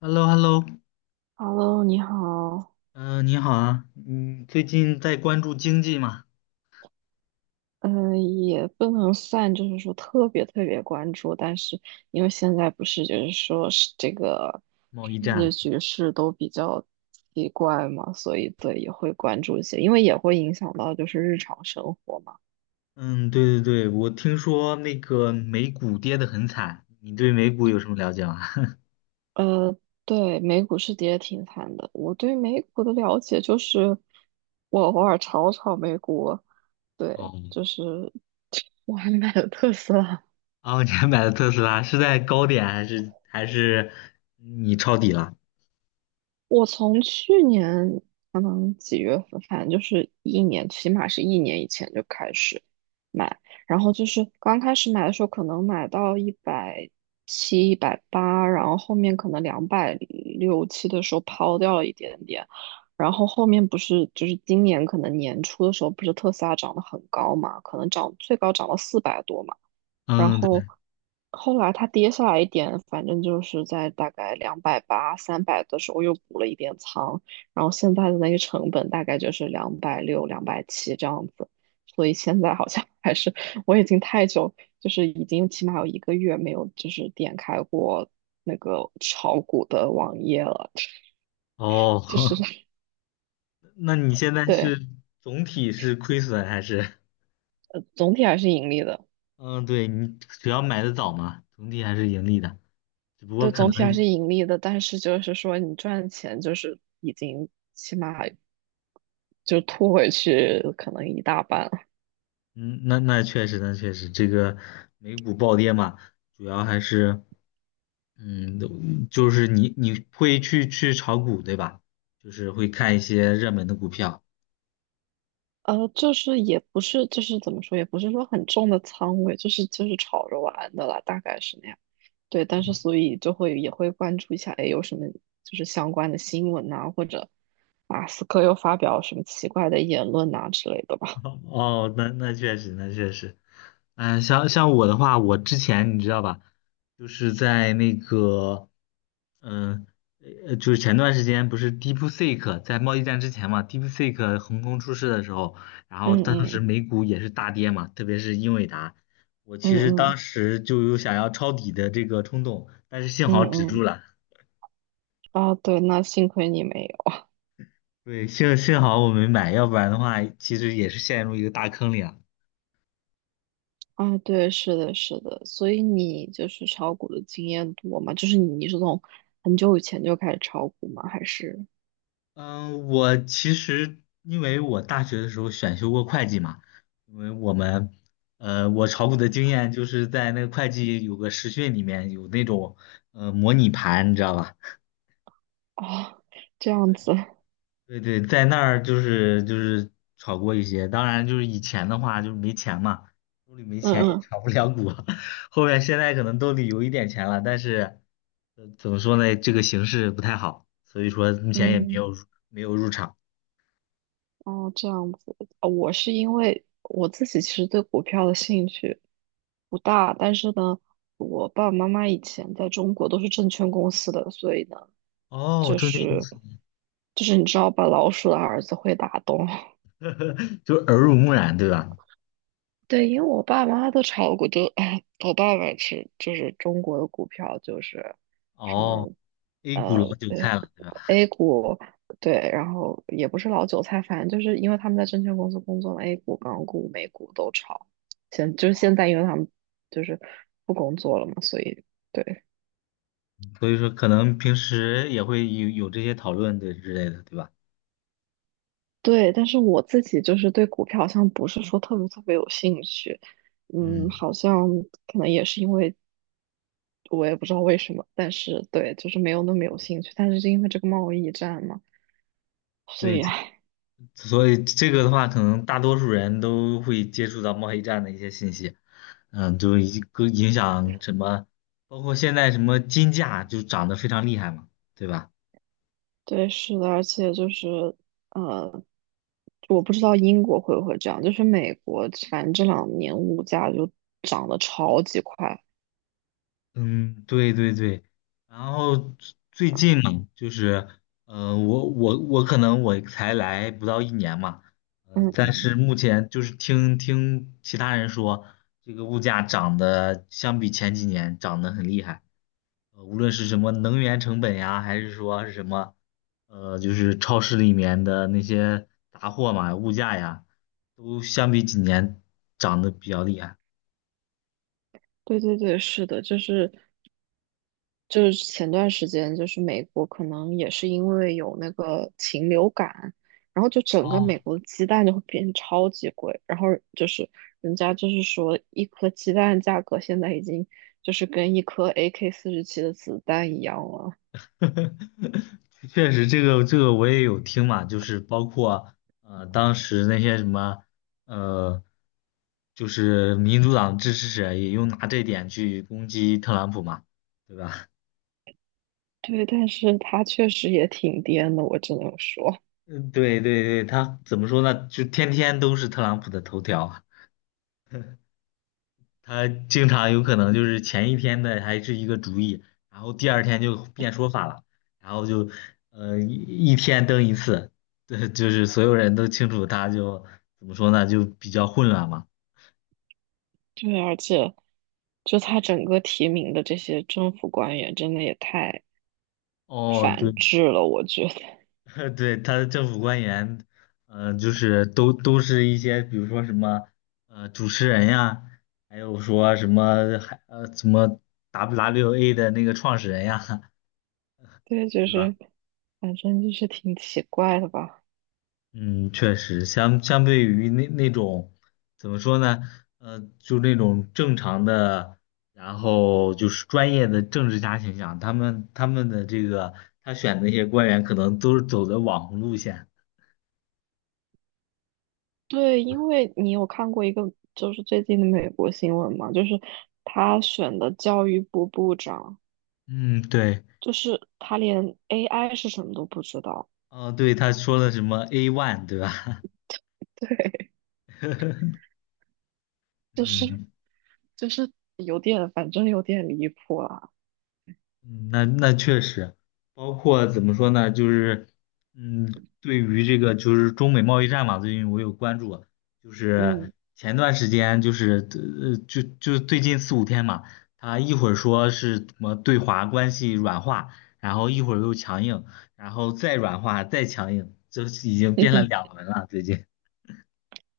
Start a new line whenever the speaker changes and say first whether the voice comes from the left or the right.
left: h e l l o h e l l o。
right: Hello，你好。
left: 嗯、你好啊，嗯，最近在关注经济吗？
right: 嗯，也不能算，就是说特别特别关注，但是因为现在不是就是说是这个
left: 贸易
right: 世界
left: 战。
right: 局势都比较奇怪嘛，所以对也会关注一些，因为也会影响到就是日常生活嘛。
left: 嗯，对对对，我听说那个美股跌得很惨，你对美股有什么了解吗？
right: 呃，对，美股是跌挺惨的。我对美股的了解就是，我偶尔炒炒美股，对，
left: 哦。
right: 就是我还买了特斯拉。
left: 哦，你还买了特斯拉，是在高点还是你抄底了？
right: 我从去年可能几月份，反正就是一年，起码是一年以前就开始买，然后就是刚开始买的时候，可能买到170、180，然后后面可能两百六七的时候抛掉了一点点，然后后面不是就是今年可能年初的时候，不是特斯拉涨得很高嘛，可能涨最高涨到400多嘛。然
left: 嗯，
right: 后
left: 对，
right: 后来它跌下来一点，反正就是在大概280、300的时候又补了一点仓，然后现在的那个成本大概就是两百六、270这样子，所以现在好像 还是我已经太久，就是已经起码有一个月没有就是点开过那个炒股的网页了，
left: 哦，
right: 就是
left: 那你现在
right: 对，
left: 是总体是亏损还是？
right: 总体还是盈利的。
left: 嗯，对，你主要买的早嘛，总体还是盈利的，只不过
right: 对，
left: 可
right: 总
left: 能。
right: 体还是盈利的，但是就是说你赚钱就是已经起码就吐回去可能一大半，
left: 嗯，那确实，那确实，这个美股暴跌嘛，主要还是，嗯，就是你会去炒股，对吧？就是会看一些热门的股票。
right: 就是也不是，就是怎么说，也不是说很重的仓位，就是炒着玩的啦，大概是那样。对，但是所以就会也会关注一下，哎，有什么就是相关的新闻呐、或者马斯克又发表什么奇怪的言论呐、之类的吧。
left: 哦，那确实，那确实，嗯，像我的话，我之前你知道吧，就是在那个，嗯，就是前段时间不是 DeepSeek 在贸易战之前嘛，DeepSeek 横空出世的时候，然 后
right: 嗯
left: 当时
right: 嗯
left: 美股也是大跌嘛，特别是英伟达，我
right: 嗯
left: 其实当
right: 嗯
left: 时就有想要抄底的这个冲动，但是幸好
right: 嗯
left: 止住
right: 嗯，
left: 了。
right: 啊，对，那幸亏你没有
left: 对，幸好我没买，要不然的话，其实也是陷入一个大坑里了。
right: 啊，对，是的，是的，所以你就是炒股的经验多吗？就是你是从很久以前就开始炒股吗？还是？
left: 嗯，我其实因为我大学的时候选修过会计嘛，因为我们，我炒股的经验就是在那个会计有个实训里面有那种模拟盘，你知道吧？
right: 哦，这样子，
left: 对对，在那儿就是炒过一些，当然就是以前的话就是没钱嘛，兜里没
right: 嗯
left: 钱也
right: 嗯
left: 炒不了股，后面现在可能兜里有一点钱了，但是，怎么说呢，这个形势不太好，所以说目前也没
right: 嗯，
left: 有入场。
right: 哦，这样子，我是因为我自己其实对股票的兴趣不大，但是呢，我爸爸妈妈以前在中国都是证券公司的，所以呢，
left: 哦，
right: 就
left: 证券公
right: 是
left: 司。
right: 就是你知道把老鼠的儿子会打洞。
left: 就耳濡目染，对吧？
right: 对，因为我爸妈都炒股，就 我爸爸是就是中国的股票，就是什
left: 哦
right: 么。
left: ，A 股老韭
right: 对
left: 菜了，对吧？
right: A 股，对，然后也不是老韭菜，反正就是因为他们在证券公司工作嘛，A 股、港股、美股都炒。现就是现在，因为他们就是不工作了嘛，所以对
left: 所以说可能平时也会有这些讨论对之类的，对吧？
right: 对。但是我自己就是对股票好像不是说特别特别有兴趣，嗯，
left: 嗯，
right: 好像可能也是因为我也不知道为什么，但是对，就是没有那么有兴趣。但是是因为这个贸易战嘛，所
left: 对。
right: 以唉
left: 所以这个的话，可能大多数人都会接触到贸易战的一些信息，嗯，就一个影响什么，包括现在什么金价就涨得非常厉害嘛，对吧？
right: 对，是的，而且就是。呃，我不知道英国会不会这样，就是美国，反正这两年物价就涨得超级快。
left: 嗯，对对对，然后最近嘛，就是，我可能我才来不到一年嘛，
right: 嗯，
left: 但是目前就是听听其他人说，这个物价涨得相比前几年涨得很厉害，无论是什么能源成本呀，还是说是什么，就是超市里面的那些杂货嘛，物价呀，都相比几年涨得比较厉害。
right: 对对对，是的，就是前段时间，就是美国可能也是因为有那个禽流感，然后就整个
left: 哦，
right: 美国的鸡蛋就会变得超级贵，然后就是人家就是说一颗鸡蛋价格现在已经就是跟一颗 AK-47的子弹一样了。
left: 确实，这个我也有听嘛，就是包括当时那些什么呃，就是民主党支持者也用拿这点去攻击特朗普嘛，对吧？
right: 对，但是它确实也挺颠的，我只能说，
left: 嗯，对对对，他怎么说呢？就天天都是特朗普的头条。他经常有可能就是前一天的还是一个主意，然后第二天就变说法了，然后就呃一一天登一次。对，就是所有人都清楚他就怎么说呢，就比较混乱嘛。
right: 对，而且。就他整个提名的这些政府官员，真的也太
left: 哦，对，
right: 反制了，我觉得。
left: 对，他的政府官员，就是都是一些比如说什么主持人呀，还有说什么还什么 WWA 的那个创始人呀，
right: 对，就
left: 对吧？
right: 是反正就是挺奇怪的吧。
left: 嗯，确实，相对于那种怎么说呢，就那种正常的，然后就是专业的政治家形象，他们的这个他选的那些官员，可能都是走的网红路线。
right: 对，因为你有看过一个就是最近的美国新闻嘛，就是他选的教育部部长，
left: 嗯，对，
right: 就是他连 AI 是什么都不知道。
left: 哦，对，他说的什么 A one，对吧？
right: 对，就是
left: 嗯。
right: 就是有点，反正有点离谱啦。
left: 嗯，那确实，包括怎么说呢，就是，嗯，对于这个就是中美贸易战嘛，最近我有关注，就是
right: 嗯。
left: 前段时间就是就最近四五天嘛，他一会儿说是什么对华关系软化，然后一会儿又强硬，然后再软化再强硬，这已经变了 两轮了最近。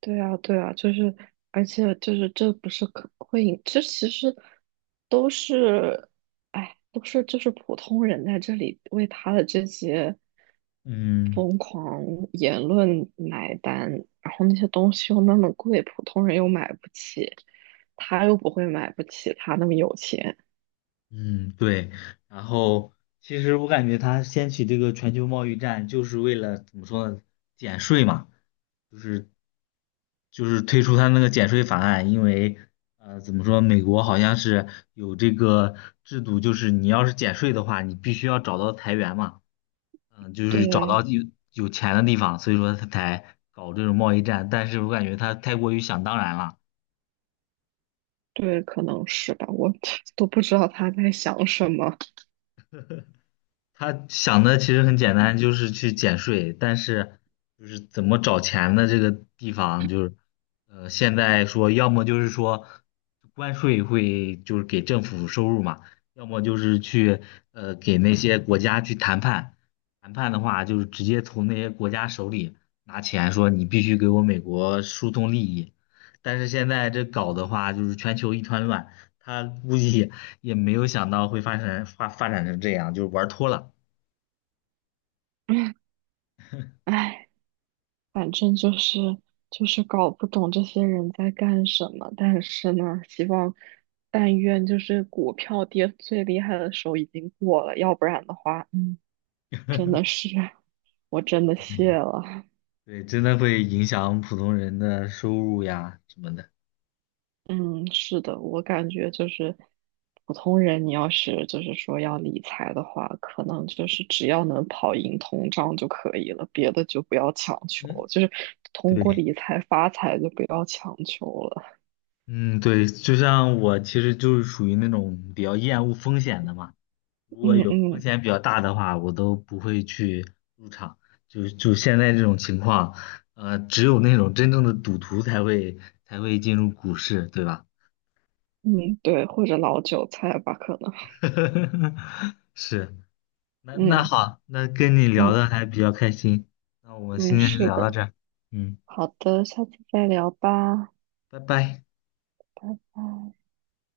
right: 对啊，对啊，就是，而且就是这不是可会引，这其实都是，哎，都是就是普通人在这里为他的这些
left: 嗯
right: 疯狂言论买单，然后那些东西又那么贵，普通人又买不起，他又不会买不起，他那么有钱，
left: 嗯，对。然后其实我感觉他掀起这个全球贸易战，就是为了怎么说呢，减税嘛。就是就是推出他那个减税法案，因为怎么说，美国好像是有这个制度，就是你要是减税的话，你必须要找到财源嘛，嗯，就是找
right: 对
left: 到有钱的地方，所以说他才搞这种贸易战，但是我感觉他太过于想当然了。
right: 对，可能是吧，我 都不知道他在想什么，
left: 他想的其实很简单，就是去减税，但是就是怎么找钱的这个地方，就是现在说要么就是说关税会就是给政府收入嘛，要么就是去给那些国家去谈判，谈判的话就是直接从那些国家手里拿钱，说你必须给我美国输送利益，但是现在这搞的话就是全球一团乱，他估计。也没有想到会发展成这样，就玩脱了。
right: 唉。反正就是搞不懂这些人在干什么，但是呢，希望但愿就是股票跌最厉害的时候已经过了，要不然的话，嗯，真的 是我真的谢了。
left: 对，真的会影响普通人的收入呀什么的。
right: 嗯，是的，我感觉就是普通人，你要是就是说要理财的话，可能就是只要能跑赢通胀就可以了，别的就不要强求，
left: 嗯，
right: 就是通过
left: 对，
right: 理财发财就不要强求了。
left: 嗯，对，就像我其实就是属于那种比较厌恶风险的嘛。如果
right: 嗯
left: 有风
right: 嗯
left: 险比较大的话，我都不会去入场。就现在这种情况，只有那种真正的赌徒才会进入股市，对吧？
right: 嗯，对，或者老韭菜吧，可能。
left: 是。那
right: 嗯
left: 好，那跟你聊
right: 嗯
left: 的还比较开心，那我们
right: 嗯，
left: 今天就
right: 是
left: 聊到
right: 的。
left: 这儿。嗯，
right: 好的，下次再聊吧，
left: 拜拜。
right: 拜拜。